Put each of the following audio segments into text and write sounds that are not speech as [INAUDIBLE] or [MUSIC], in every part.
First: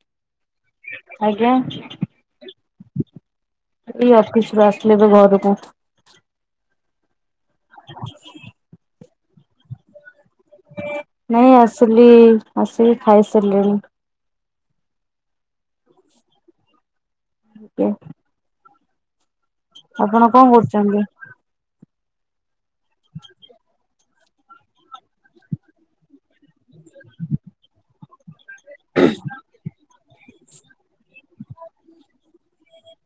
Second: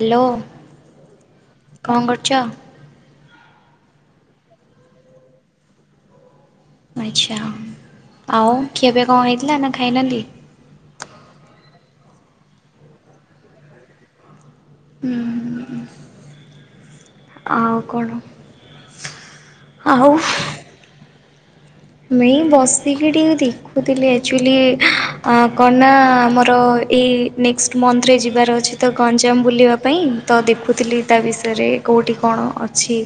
Hello hello. କଣ କରୁଛ? ଏ ଅଫିସ୍ ରୁୁ ଆସିଲି ଏବେ ଘରୁକୁ। ଆଚ୍ଛା। ହ [UNINTELLIGIBLE] ଆଉ ଖିଆ ପିଆ କଣ ହେଇଥିଲା ନା ଖାଇନାନ୍ତି? ନାଇଁ ଆସିଲି ଆସିକି ଖାଇସାରିଲିଣି। ଆଉ ଟିକେ। କଣ ଆପଣ କଣ କରୁଚନ୍ତି? ମୁ ଏଇ ବସିକି ଟିକେ ଦେଖୁଥିଲି ଆକ୍ଚୁଆଲି କନା ମ ର ଏଇ ନେକ୍ସଟ୍ ମନ୍ଥରେ ଯିବାର ଅଛି ତ ଗଞ୍ଜାମ୍ ବୁଲିବା ପାଇଁ ତ ଦେଖୁଥିଲି ତା ବିଷୟରେ କୋଉଠି କଣ ଅ ଛି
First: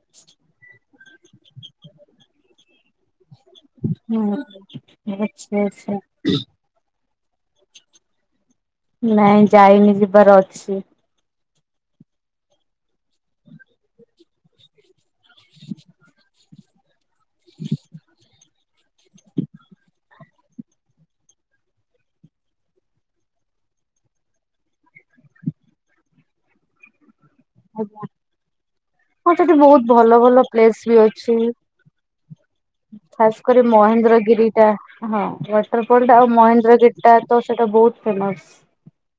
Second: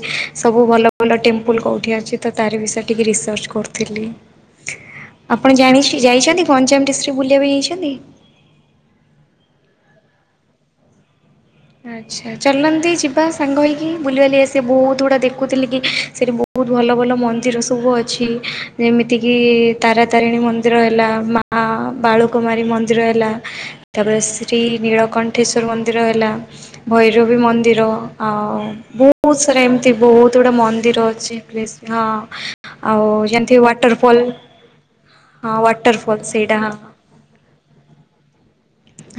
ସବୁ ଭଲ ଭଲ ଟେମ୍ପୁଲ୍ କୋଉଠି ଅଛି ତ ତାରି ବିଷୟରେ ଟିକେ ରିସର୍ଚ୍ଚ କରୁ ଥିଲି ହୁଁ ଆପଣ ଆଚ୍ଛା ଆଚ୍ଛା ଜାଣିଛି ଯାଇଛନ୍ତି ଗଞ୍ଜାମ୍ ଡିଷ୍ଟ୍ରି ବୁଲିଆକୁ ଯାଇଛନ୍ତି? ନାଇଁ ଯାଇନି ଯିବାର ଅଛି। ଆଚ୍ଛା ଚାଲୁନାହାନ୍ତି ଯିବା ସାଙ୍ଗ ହେଇକି ବୁଲିିବାଲି ଆସି ବହୁତ୍ ଗୁଡା ଦେଖୁଥିଲି କି ସେଠି ବହୁତ୍ ଭଲ ଭଲ ମନ୍ଦିର ସବୁ ଅଛି ଏମିତିକି ତାରା ତାରିଣୀ ମନ୍ଦିର ହେଲା ମା ବାଳୁକୁମାରୀ ମନ୍ଦିର ହେଲା ତାପରେ ଶ୍ରୀ ନୀଳକଣ୍ଠେଶ୍ଵର ମନ୍ଦିର ହେଲା ଭୈରବୀ ମନ୍ ନ୍ଦିର ଆଜ୍ଞା ଆଉ ହଁ ବହୁତ୍ ସେଠି ସାରା ବହୁତ ଏମିତି ଭଲ ବହୁତ୍ ଭଲ ଗୁଡ଼ା ମନ୍ଦିର ଅଛି ପ୍ରେସ୍ ଖାସ୍ କରି ମହେନ୍ଦ୍ରଗିରି ଟା ହଁ ୱାଟରଫଲ୍ ଟା ଆଉ ମହେନ୍ଦ୍ରଗି ଟା ତ ସେଇଟା ବହୁତ୍ ଫେମସ୍।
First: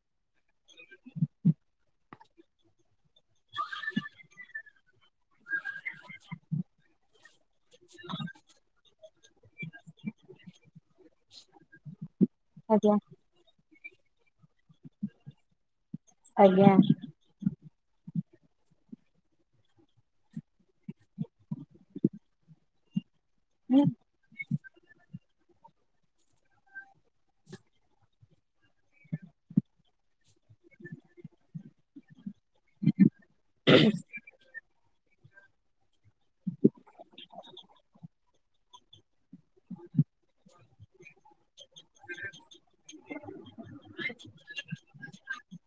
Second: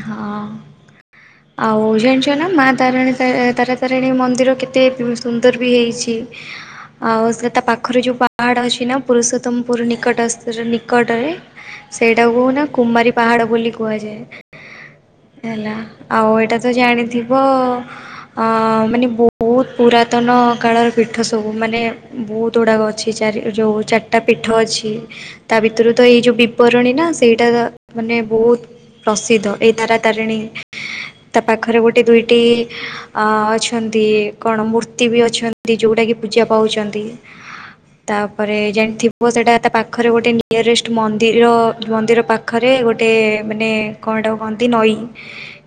ହଁ। ଆଉ ଜାଣିଛ ନା ମା ତାରିଣୀ ଏ ତାରାତାରିଣୀ ମନ୍ଦିର କେତେ ସୁନ୍ଦର୍ ବି ହେଇଛି [UNINTELLIGIBLE] ଆଉ ସେ ତା ପାଖରେ ଯୋଉ ପାହାଡ଼ ଅଛି ନା ପୁରୁଷୋତ୍ତମପୁର ନିକଟସ୍ଥ ଯୋଉ ନିକଟରେ ସେଇଟାକୁନା ଆଜ୍ଞା କୁମାରୀ ପାହାଡ ବୋଲି କୁହାଯାଏ। ହେଲା ଆଉ ଏଇଟା ଆଜ୍ଞା ତ ଆଜ୍ଞା। ଜାଣିଥିବ ଅ ମାନେ ବହୁତ୍ ପୁରାତନ କାଳର ପୀଠ ସବୁ ମାନେ ବହୁତ୍ ଗୁଡାକ ଅ ଛି ଚାରିଆଡ ଯୋଉ [INAUDIBLE] ଟା ପୀଠ ଅଛି, ତା ଭିତରୁ ତ ଏଇ ଯେଉଁ ବିବରଣୀ ନା ସେଇଟା ମାନେ ବହୁତ ପ୍ରସିଦ୍ଧ। ଏଇ ତାରାତାରିଣୀ ତା ପାଖରେ ଗୋଟେ ଦୁଇଟି ଅ ଅଛନ୍ତି କଣ ମୂର୍ତ୍ତି ବି ଅଛନ୍ତି ଯୋଉଟାକି ପୂଜା ପାଉଛନ୍ତି। ତାପରେ ଜାଣି ଥିବ ସେଟା ତା ପାଖରେ ଗୋଟେ ନିୟରେଷ୍ଟ ମନ୍ଦିର ମନ୍ଦିର ପାଖରେ ଗୋଟେ ମାନେ କଣ ହେଇଟାକୁ କୁହନ୍ତି ନଈ।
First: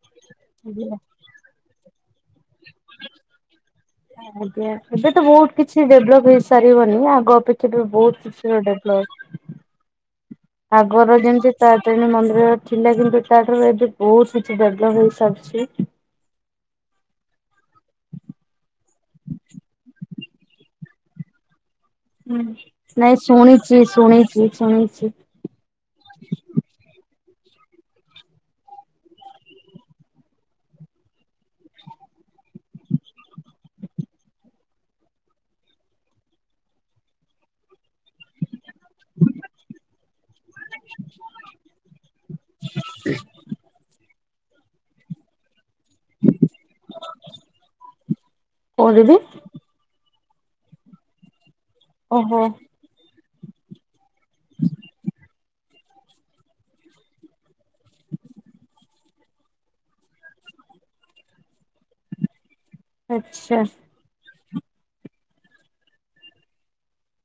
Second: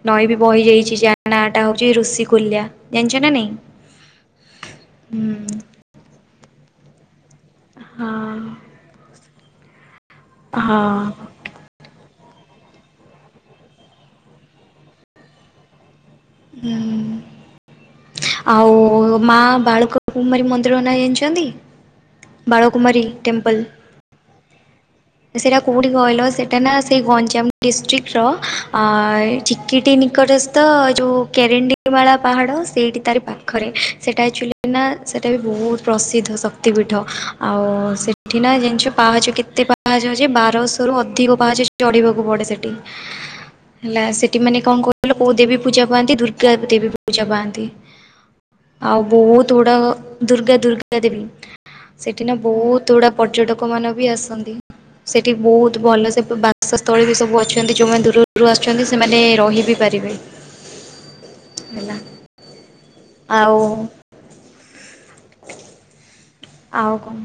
ନଈ ବି ବହିଯାଇଚି ଯାହା ନାଁ ଟା ହଉଛି ଋଷି କୁଲ୍ୟା ଜାଣିଚ ନା ନାଇଁ? ଆଜ୍ଞା ଏବେ ତ ବହୁତ ହୁଁ। କିଛି ଡେଭଲପ୍ ହେଇସାରିବନି ଆଗ ଅପେକ୍ଷା ବି ହଁ ବହୁତ କିଛି ଡେଭଲପ୍। ହଁ। ଆଗରୁ ଯେମତି ତାରାତାରିଣୀ ମନ୍ଦିର ରେ ଥିଲା କିନ୍ତୁ ତାଠାରୁ ଏବେ ବହୁତ କିଛି ଡେଭଲପ୍ ହେଇସାରିଚି। ହୁଁ। ଆଉ ମା ବାଳୁକକୁମାରୀ ମନ୍ଦିର ନା ଜାଣିଛନ୍ତି? ହୁଁ। ବାଳକୁମାରୀ ନାଇଁ ଟେମ୍ପଲ। ଶୁଣିଚି ଶୁଣିଚି ଶୁଣିଚି। ସେଇଟା କୋଉଁଠି କହିଲ? ସେଟା ନା ସେଇ ଗଞ୍ଜାମ ଡିଷ୍ଟ୍ରିକ୍ଟର ଅ ଚିକିଟି ନିକଟ ସ୍ଥ ଯୋଉ [UNINTELLIGIBLE] ମାଳା ପାହାଡ଼ ସେଇଠି ତାର ପାଖରେ। ସେଟା ଆକଚୁଆଲି ନା ସେଟା ବି ବହୁତ ପ୍ରସିଦ୍ଧ ଶକ୍ତିପୀଠ, ଆଉ ସେଠି ନା ଜାଣିଚ ପାହଚ କେତେ ପା କୁହାଯାଏ ଯେ ବାରଶହ ରୁ ଅଧିକ ପାହାଚ ଚଢିବାକୁ ପଡେ ସେଠି। ହେଲା, ସେ ସେଠି ମାନେ କଣ [UNINTELLIGIBLE] ପୂଜା ପାଆନ୍ତି ଦୁର୍ଗା ଦେବୀ ପୂଜା ପାଆନ୍ତି। ଆଉ କୋଉଠିକି? ବହୁତ୍ ତୋଡ଼ ଦୁର୍ଗା ଦୁର୍ଗା ଦେବି, ସେଠି ନା ଓହୋ। ବହୁତ୍ କେତେ ଗୁଡ଼ା ପର୍ଯ୍ୟଟକ ମାନ ବି ଆସନ୍ତି। ସେଇଠି ବହୁତ୍ ଭଲ ସେ ବାସସ୍ଥଳୀ ବି ସବୁ ଅଛନ୍ତି, ଯଉମାନେ ଦୂର ଦୂର ରୁ ଆସୁଛନ୍ତି ସେମାନେ ରହି ବି ପାରିବେ। ହେଲା। ଆଉ ଆଚ୍ଛା। ଆଉ କଣ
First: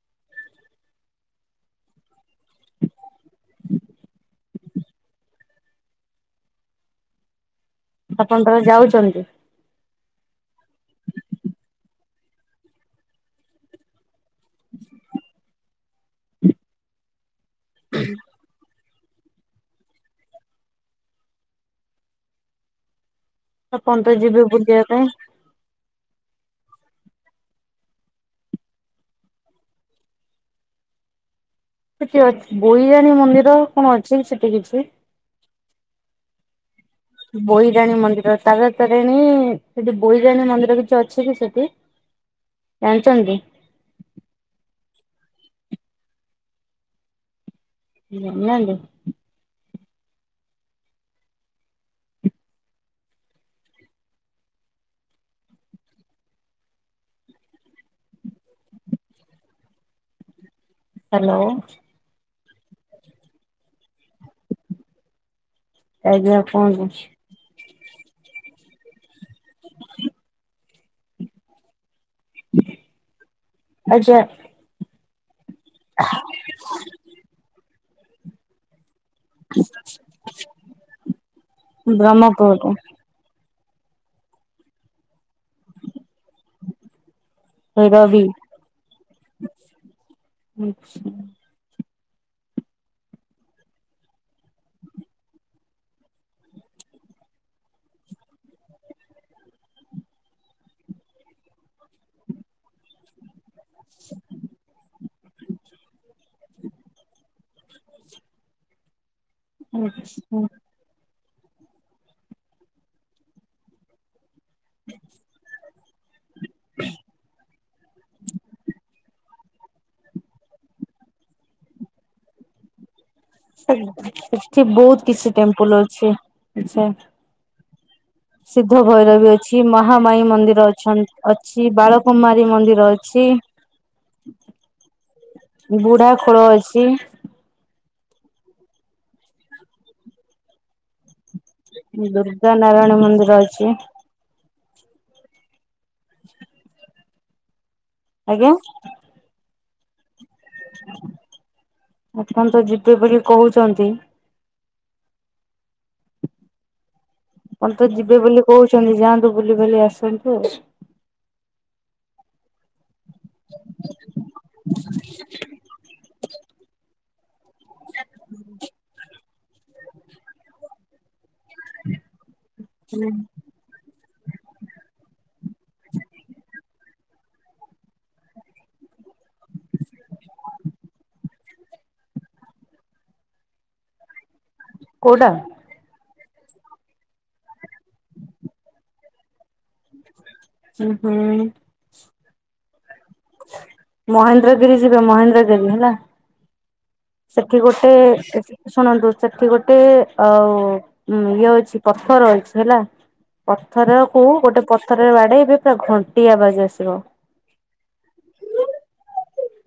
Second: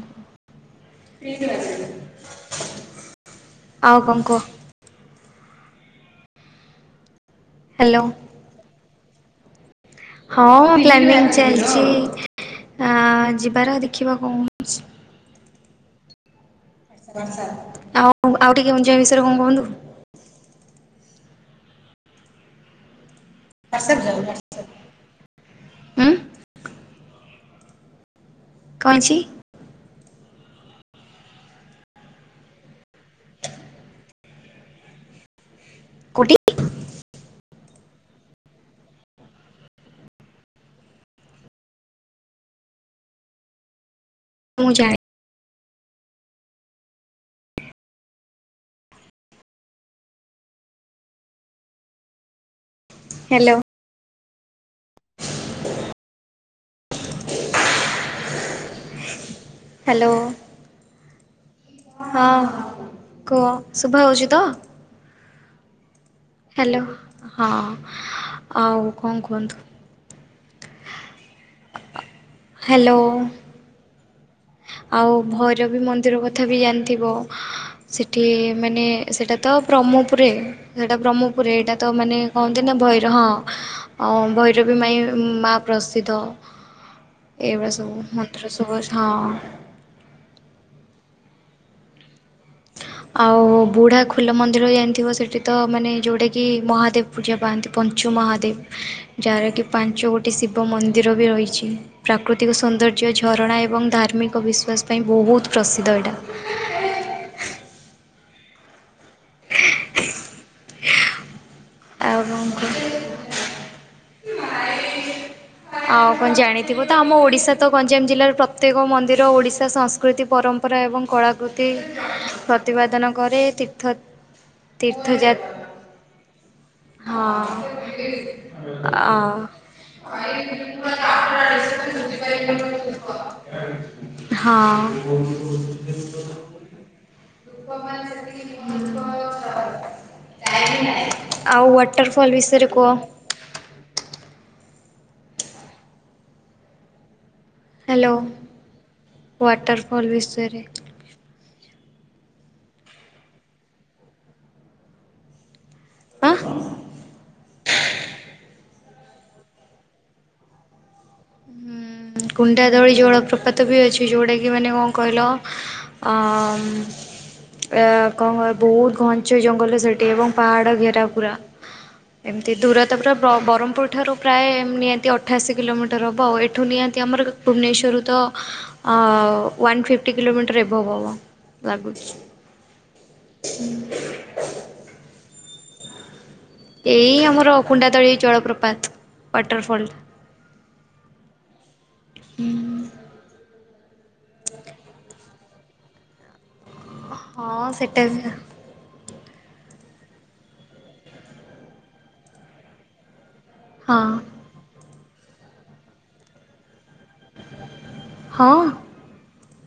ଆଉ କଣ କୁହ? ହ୍ୟାଲୋ। ଆପଣ ତାହେଲେ ଯାଉଛନ୍ତି? ହଁ। ପ୍ଲାନିଂ ଚାଲିଚି ଆ ଯିବାର ଦେଖିବା କଣ ହଉଚି। ଆଉ ଆଉ ଟିକେ [UNINTELLIGIBLE] ବିଷୟରେ କଣ କୁହନ୍ତୁ? ଲ [UNINTELLIGIBLE] ଯିବେ ବୁଲିବା ଯିବା ପାଇଁ। ଉଁ [UNINTELLIGIBLE] ସେ କିଏ ଅ ବୋଇରାଣୀ ମନ୍ଦିର କଣ ଅଛି ସେଠି କିଛି? କୋଉଠି ବୋଇରାଣୀ ମନ୍ଦିର, ତାରା ତାରିଣୀ ସେଠି ବୋଇରାଣୀ ମନ୍ଦିର କିଛି ଅଛି କି ସେଠି? ଜାଣିଛନ୍ତି? ମୁଁ ଜା ଜାଣି ନାହାନ୍ତି? ହ୍ୟାଲୋ। ହ୍ୟାଲୋ। ହ୍ୟାଲୋ। ହଁ କୁହ। ଶୁଭା ଯାଉଚି ତ? ଆଜ୍ଞା ହାଲୋ କୁହନ୍ତୁ। ହଁ। ଆଉ କଣ କୁହନ୍ତୁ? ହ୍ୟାଲୋ। ଆଜା ଆଉ ଭୈରବୀ ମନ୍ଦିର କଥା ବି ଜାଣିଥିବ ସେଠି ମାନେ ସେଇଟା ତ ବ୍ରହ୍ମପୁରେ ସେଇଟା ବ୍ରହ୍ମପୁରେ ଏଇଟା ତ ମାନେ କହନ୍ତି ବ୍ରହ୍ମପୁର ନା ଭୈ ହଁ ଭୈରବୀ ମାଇ ମା ପ୍ରସିଦ୍ଧ। ଏଇଭଳିଆ ସବୁ ମନ୍ତ୍ର ସବୁ ହଁ। ଆଛା। ଆଉ ବୁଢା ଖୋଲ ମନ୍ଦିର ଯାଣିଥିବ ସେଠି ତ ମାନେ ଯୋଉଟା କିି ମହାଦେବ୍ ପୂଜା ପାଆନ୍ତି ପଞ୍ଚୁ ମହାଦେବ୍ ଯାହା କି ପାଞ୍ଚ ଗୋଟିଏ ଶିବ ମନ୍ଦିର ବି ରହିଚି। ପ୍ରାକୃତିକ ସୌନ୍ଦର୍ଯ୍ୟ ଝରଣା ଏବଂ ଧାର୍ମିକ ବିଶ୍ୱାସ ପାଇଁ ବହୁତ୍ ପ୍ରସିଦ୍ଧ ଏଇଟା। ଆଛା। ଆଉ କଁ କୁହ। ହଁ ଆଉ କଣ ଜାଣିଥିବ ତ ଆମ ଓଡିଶା ତ ଗଞ୍ଜାମ ଜିଲ୍ଲାର ପ୍ରତ୍ୟେକ ମନ୍ଦିର ଓଡିଶା ସଂସ୍କ୍ ସଂକୃତି ପରମ୍ପରା ଏବଂ କଳାକୃତି ପତ୍ ପ୍ରତିପାଦନ କରେ। ତୀର୍ଥ ସେଠି ବହୁତ୍ କିଛି ତୀର୍ଥଯାତ ଟେମ୍ପୁଲ୍ ଅଛି ଆଛା। ହଁ ସିଦ୍ଧ ଆ ଭୈରବୀ ଅଛି ମହାମାଇ ମନ୍ଦିର ଅଛନ୍ତି ଅଛି ବାଳକୁମାରୀ ମନ୍ଦିର ଅ ଛି। ହଁ। ବୁଢା ଖୋଳ ଅଛି। [UNINTELLIGIBLE] ଟାଇମ୍ ନାଇଁ ଆଉ ୱାଟରଫଲ୍ ବିଷୟରେ କୁଅ। ଯାଉଚି ବା। [UNINTELLIGIBLE] ହାଲୋ ଆଜ୍ଞା। ୱାଟର୍ଫଲ୍ ବିଷୟରେ ଆପଣ ତ ଯିବେ ବୋଲି କହୁଚନ୍ତି। ହା ଆଁ ପଣ ତ ଯିବେ ବୋଲି କହୁଚନ୍ତି ଯାଆନ୍ତୁ ବୁଲି ବାଲି ଆସନ୍ତୁ ଆଉ। ଉଁ କୁଣ୍ଡାଦଳି ଜଳପ୍ରପାତ ବି ଅଛି ଯୋଉଟା କି ମାନେ କଣ କହିଲ? ଅମ୍ କଣ କହିବି ବହୁତ୍ ଘଞ୍ଚ ଜଙ୍ଗଲ ସେଠି ଏବଂ ପାହାଡ ଘେର ପୁରା। ଏମିତି ଦୂରତା ପୁରା ବରହ୍ମପୁର୍ ଠାରୁ ପ୍ରାୟ ନିହାତି ଅଠାଅଶୀ କିଲୋମିଟର ହବ୍ ହବ ଆଉ ଏଠୁ ନିହାତି ଆମର କେ ଭୁବନେଶ୍ଵରରୁ ତ ୱାନ୍ ଫିଫ୍ଟି କିଲୋମିଟର ଏଭଭ୍ ହବ ଲାଗୁଚି। [UNINTELLIGIBLE] କୋଉଟା? ଏଇ ଆମର କୁଣ୍ଡା ତଳି ଜଳପ୍ରପାତ ୱାଟରଫଲ୍। ଉଁ ହୁଁ। ମହେନ୍ଦ୍ରଗିରି ଯିବେ ମହେନ୍ଦ୍ରଗେମ୍ ହେଲା। ସେଠି ହଁ ଗୋଟେ ସେଟା ବି ଏସି ଶୁଣନ୍ତୁ ସେଠି ଗୋଟେ ଆଉ ଇଏ ଅଛି ପଥର ଅଛି ହେଲା। ପଥର ହଁ କୁ ଗୋଟେ ପଥରରେ ବାଡେଇବେ ପୁରା ଘଣ୍ଟି ଆବାଜ୍ ଆସିବ। [UNINTELLIGIBLE] ହଁ।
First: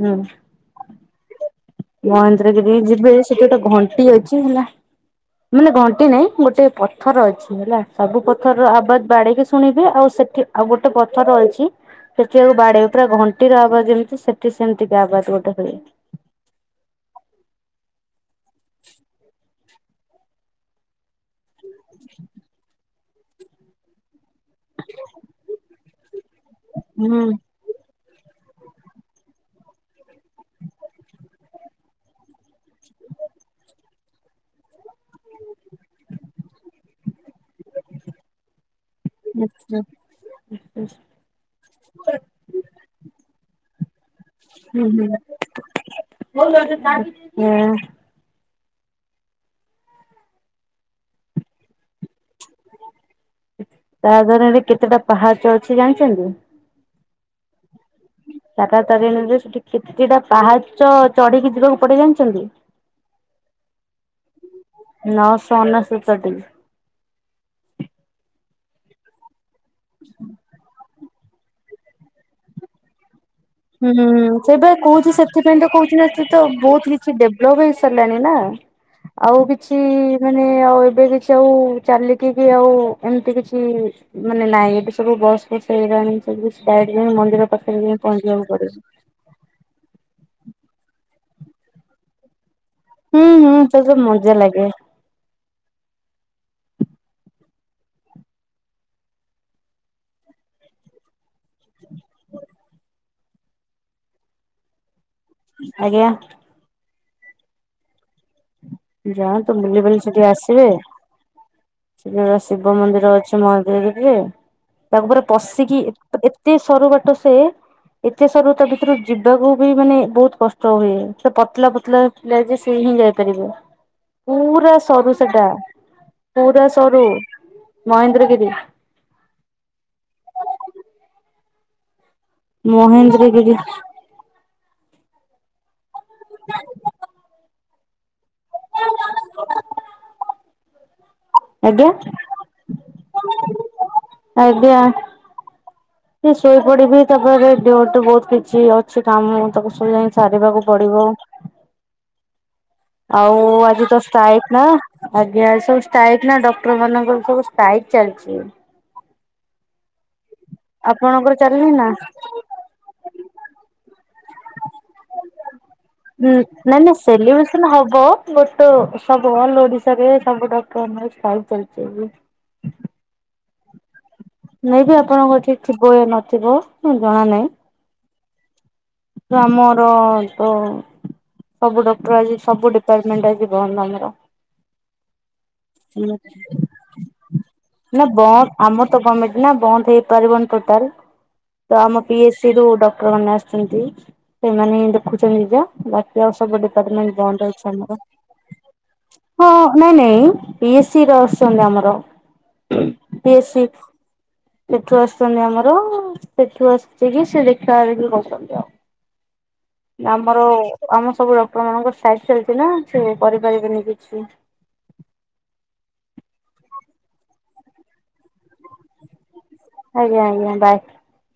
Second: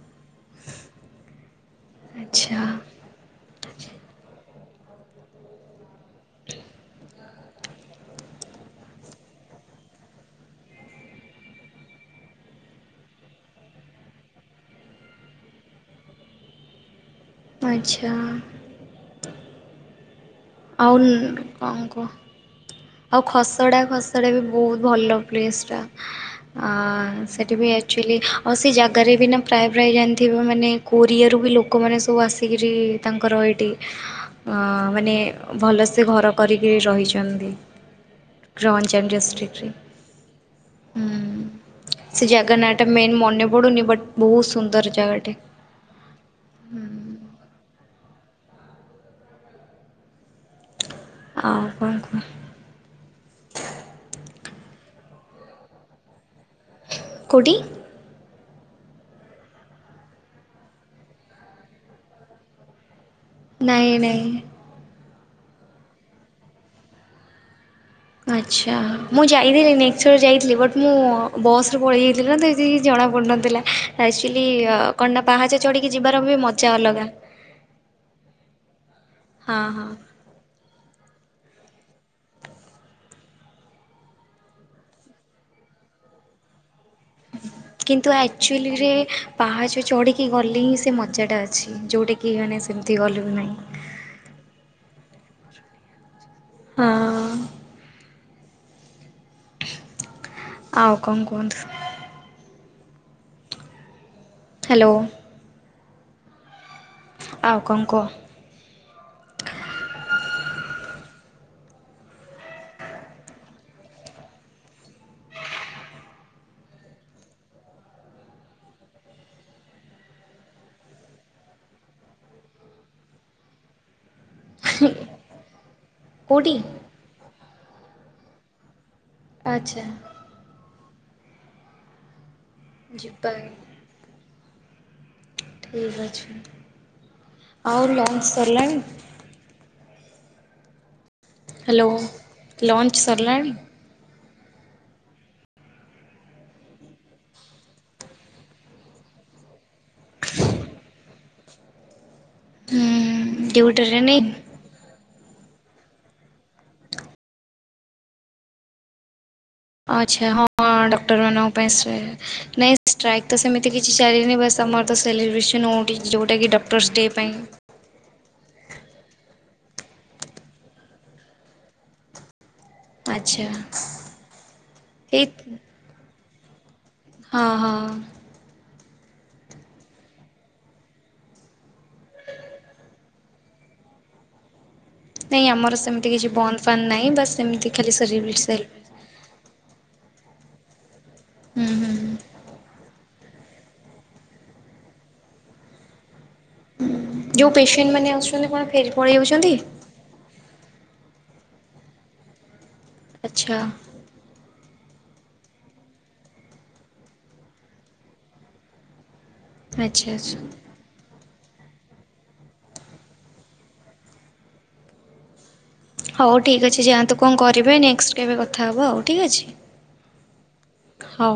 ହୁଁ। [UNINTELLIGIBLE] ଆଚ୍ଛା ମହେନ୍ଦ୍ରଗିରି ଯିବେ ସେଠି ଗୋଟେ ଘଣ୍ଟି ଅଛି ହେଲା। ମାନେ ଘଣ୍ଟି ନାଇଁ ଗୋଟେ ପଥର ଅଛି ହେଲା ସବୁ ପଥରର ଆବାଜ ବାଡେଇକି ଶୁଣିବେ ଆଉ ସେଠି ଆଉ ଗୋଟେ ପଥର ଅଛି ସେଠି ଆଉ ବାଡେଇ ପୁରା ଘଣ୍ଟିର ଆବାଜ ଯେମିତି ସେଠି ସେମିତି ଆବାଜ ଗୋଟେ ହୁଏ। ଆଚ୍ଛା। [UNINTELLIGIBLE] ଅଉ କଁ କୁହ? ଆଉ ଖସଡ଼ା ଖସଡ଼ା ବି ବହୁତ ଭଲ ପ୍ଲେସ୍ ଟା ହୁଁ ଆଁ ସେଠି ବି ଏ ଆକ୍ଚୁଆଲି ଆଉ ସେ ଜାଗାରେ ବି ନା ପ୍ରାୟ ପ୍ରାୟ ଜାଣିଥିବ ମାନେ କୋରିଆରୁ ବି ଲୋକମାନେ ସବୁ ଆସି କିରି ତାଙ୍କର ଏଇଟି [UNINTELLIGIBLE] ମାନେ ଭଲ ସେ ଘର କରିକି ରହିଛନ୍ତି। ଗ୍ରଞଡିଷ୍ଟ୍ରିକଟରେ। ଆଚ୍ଛା। [UNINTELLIGIBLE] ସେ ଜାଗା ନାଁ ଟା ମେନ୍ ମନେ ପଡୁନି ବଟ୍ ବହୁତ ହୁଁ ସୁନ୍ଦର ଜାଗାଟେ। [UNINTELLIGIBLE] ହଁ ଆଉ କଣ କୁହ? ତା ଧାରାରେ କେତେଟା ପାହାଚ ଅଛି ଜାଣିଛନ୍ତି? କୋଉଠି? ତାରା ତାରିଣୀ ରେ ସେଠି କେତେଟା ପାହାଚ ଚଢିକି ଯିବାକୁ ପଡେ ଜାଣିଚନ୍ତି? [INAUDIBLE] ନାଇଁ ନାଇଁ। [UNINTELLIGIBLE] ଆଚ୍ଛା ମୁଁ ଯାଇଥିଲି ନେକ୍ ଚର୍ ଯାଇଥିଲି ବଟ୍ ମୁଁ ବସ୍ ରେ ପଳେଇ ଯାଇଥିଲି ତ ଏତେ କିଛି ଜଣା ପଡ଼ୁ ନ ଥିଲା। ହୁଁ ସେଇଟା କହୁଛି ସେଥିପାଇଁ ତ ଚଢ଼ିକି କହୁଛି ନା ଯିବାର ସେ ବି ତ ମଜା ବହୁତ ଅଲଗା କିଛି ଡେଭ୍ଲପ ହୋଇ ସାରିଲାଣି ନା। ଆଉ ହଁ କିଛି ହଁ ମାନେ ଆଉ ଏବେ କିଛି ଆଉ ଚାଲିକି ବି ଆଉ ଏମିତି କିଛି ମାନେ ନାଇଁ ଏବେ ସବୁ ବସ୍ ବି ଚାଲିଲାଣି ସବୁ କିଛି ଗାଡି ନେଇ ମନ୍ଦିର ପାଖରେ ଯାଇ ପହଞ୍ଚିଯାଉଛୁ। ଦିଲ୍ଲୀ ରେ ପାହାଚ ଚଢ଼ିକି ଗଲି ହିଁ ସେ ମଜାଟ ଅଛି ଯୋଉଟାକି ମାନେ ସେମ ଏତେ ଗଲେ ବି ନାହିଁ। ସେବୁ ମଜା ଲାଗେ। ଆଁ। ଆଉ କଣ କୁହନ୍ତୁ? ହେଲୋ। ଆଜ୍ଞା। ଆଉ କଣ କୁହ? ଯାଆନ୍ତୁ ବୁଲିବାଲି ସେଠୁ ଆସିବେ। ସେଠି ବା ଶିବ ମନ୍ଦିର ଅଛି ମହେନ୍ଦ୍ର ଗିରି ରେ। ତା ଭିତରେ ପଶିକି ଏତେ ସରୁ ବାଟ ସେ ଏତେ ସରୁ ତା ଭିତରୁ ଯିବାକୁ ବି ମାନେ ବହୁତ କଷ୍ଟ ହୁଏ ସେ ପତଲା ପତଲା ଆଜି ସିଏ ହିଁ ଯାଇ ପାରିବେ। ପୁରା ସରୁ ସେଟା କେଉଁଠି ପୁରା ସରୁ ମହେନ୍ଦ୍ର ଗିରି। ଆଚ୍ଛା। ମହେନ୍ଦ୍ର ଯିବା ଗିରି। ଠିକ୍ ଅଛି। ଆଉ ଲଞ୍ଚ ସରିଲାଣି? ହ୍ୟାଲୋ ଲଞ୍ଚ୍ ସରିଲାଣି ଆଜ୍ଞା। ମୁଁ ଶୋଇପଡିବି ତା ପରେ ବୋହୁତ୍, ବୋହୁତ୍ କିଛି ଅଛି କାମ ତାକୁ ସବୁ ଯାଇ ସାରିବାକୁ ପଡିବ। ଆଉ ହୁଁ ଆଜି ତ ଡ୍ୟୁଟିରେ ନାଇଁ ଷ୍ଟାଇକ୍ ନା। ଆଜ୍ଞା ସବୁ ଷ୍ଟାଇକ୍ ନା ଡକ୍ଟର ମାନଙ୍କର ସବୁ ଷ୍ଟାଇକ୍ ଚାଲିଛି। ଆଚ୍ଛା ହଁ ଆପଣଙ୍କର ଡକ୍ଟରମାନଙ୍କ ଚାଲିନି ପାଇଁ ନା? ସେ ନାଇଁ ଷ୍ଟ୍ରାଇକ୍ ତ ସେମିତି କିଛି ଚାଲିିନି ବାସ୍ ଆମର ତ ସେଲିବ୍ରେସନ ଉଁ ଠି। ହୁଁ ନାଇଁ ନାଇଁ ସେଲିବେସନ ହବ। ଗୋଟେ ସବୁ ଅଲ୍ ଓଡିଶାରେ ସବୁ ଡକ୍ଟର ପାଇଁ [UNINTELLIGIBLE] ଚାଲିଛି ଏବେ। ଆଚ୍ଛା। ମେଁ ବିି ଏଇ ଆପଣଙ୍କ ଠିକ୍ ଥିବ କି ନଥିବ। ଜଣା ନାହିଁ। ହଁ ହଁ। ଆମର ତ ସବୁ ଡକ୍ଟର ଆଜି ସବୁ ଡିପାର୍ଟମେଣ୍ଟ ଆଜିି ବନ୍ଦ ଆମର। ନାଇଁ ଆମର ସେମିତି କିଛି ବନ୍ଦ ଫାନ୍ ନାହିଁ ବାସ୍ ସେମିତି ଖାଲି ନା ବନ୍ଦ ସେଲି। ଆମର ଗମେଣ୍ଟ ନା ବନ୍ଦ ହେଇପାରିବନି ଟୋଟାଲ୍ ହୁଁ ତ ହୁଁ ଆମ ପି ଏସ ସି ଡି ରୁ ଡକ୍ଟର ମାନେ ଛନ୍ତି। ଦେଖୁଛନ୍ତି ଯାହା ବା ସବୁ ଦିପାର୍ଟମେଣ୍ଟ ବନ୍ଦ ଯେଉଁ ଅଛି ପେସେଣ୍ଟ ଆମର। ମାନେ ଆସୁଛନ୍ତି କଣ ଫେରି ପଳେଇ ହଁ ଯାଉଛନ୍ତି? ନାଇଁ ନାଇଁ। ପି ଏସ୍ ୟୁ ରୁ ଆସଛନ୍ତି ଆମର ପି ଏସ୍ ଆଚ୍ଛା ୟୁ। ସେଠୁ ଆସୁଛନ୍ତି ଆମର। ସେଠୁ ଆସକି ସେ ଦେଖାଦେଖି କର୍ ଆଚ୍ଛା ଆଚ୍ଛା ଆମର ଆମର ସବୁ ଡକ୍ଟରମାନଙ୍କର ଷ୍ଟ୍ରାଇକ୍ ଚାଲିଛି ନା ସିଏ କରି ପାରିବେନି କିଛି। ହଉ ଠିକ୍ ଅଛି ଯାଆନ୍ତୁ କଣ କରିବେ ନେକ୍ସଟ୍ କେବେ କଥା ହେବ ଆଉ ଠିକ୍ ଅଛି। ଆଜ୍ଞା ଆଜ୍ଞା ବାଏ। ହଉ।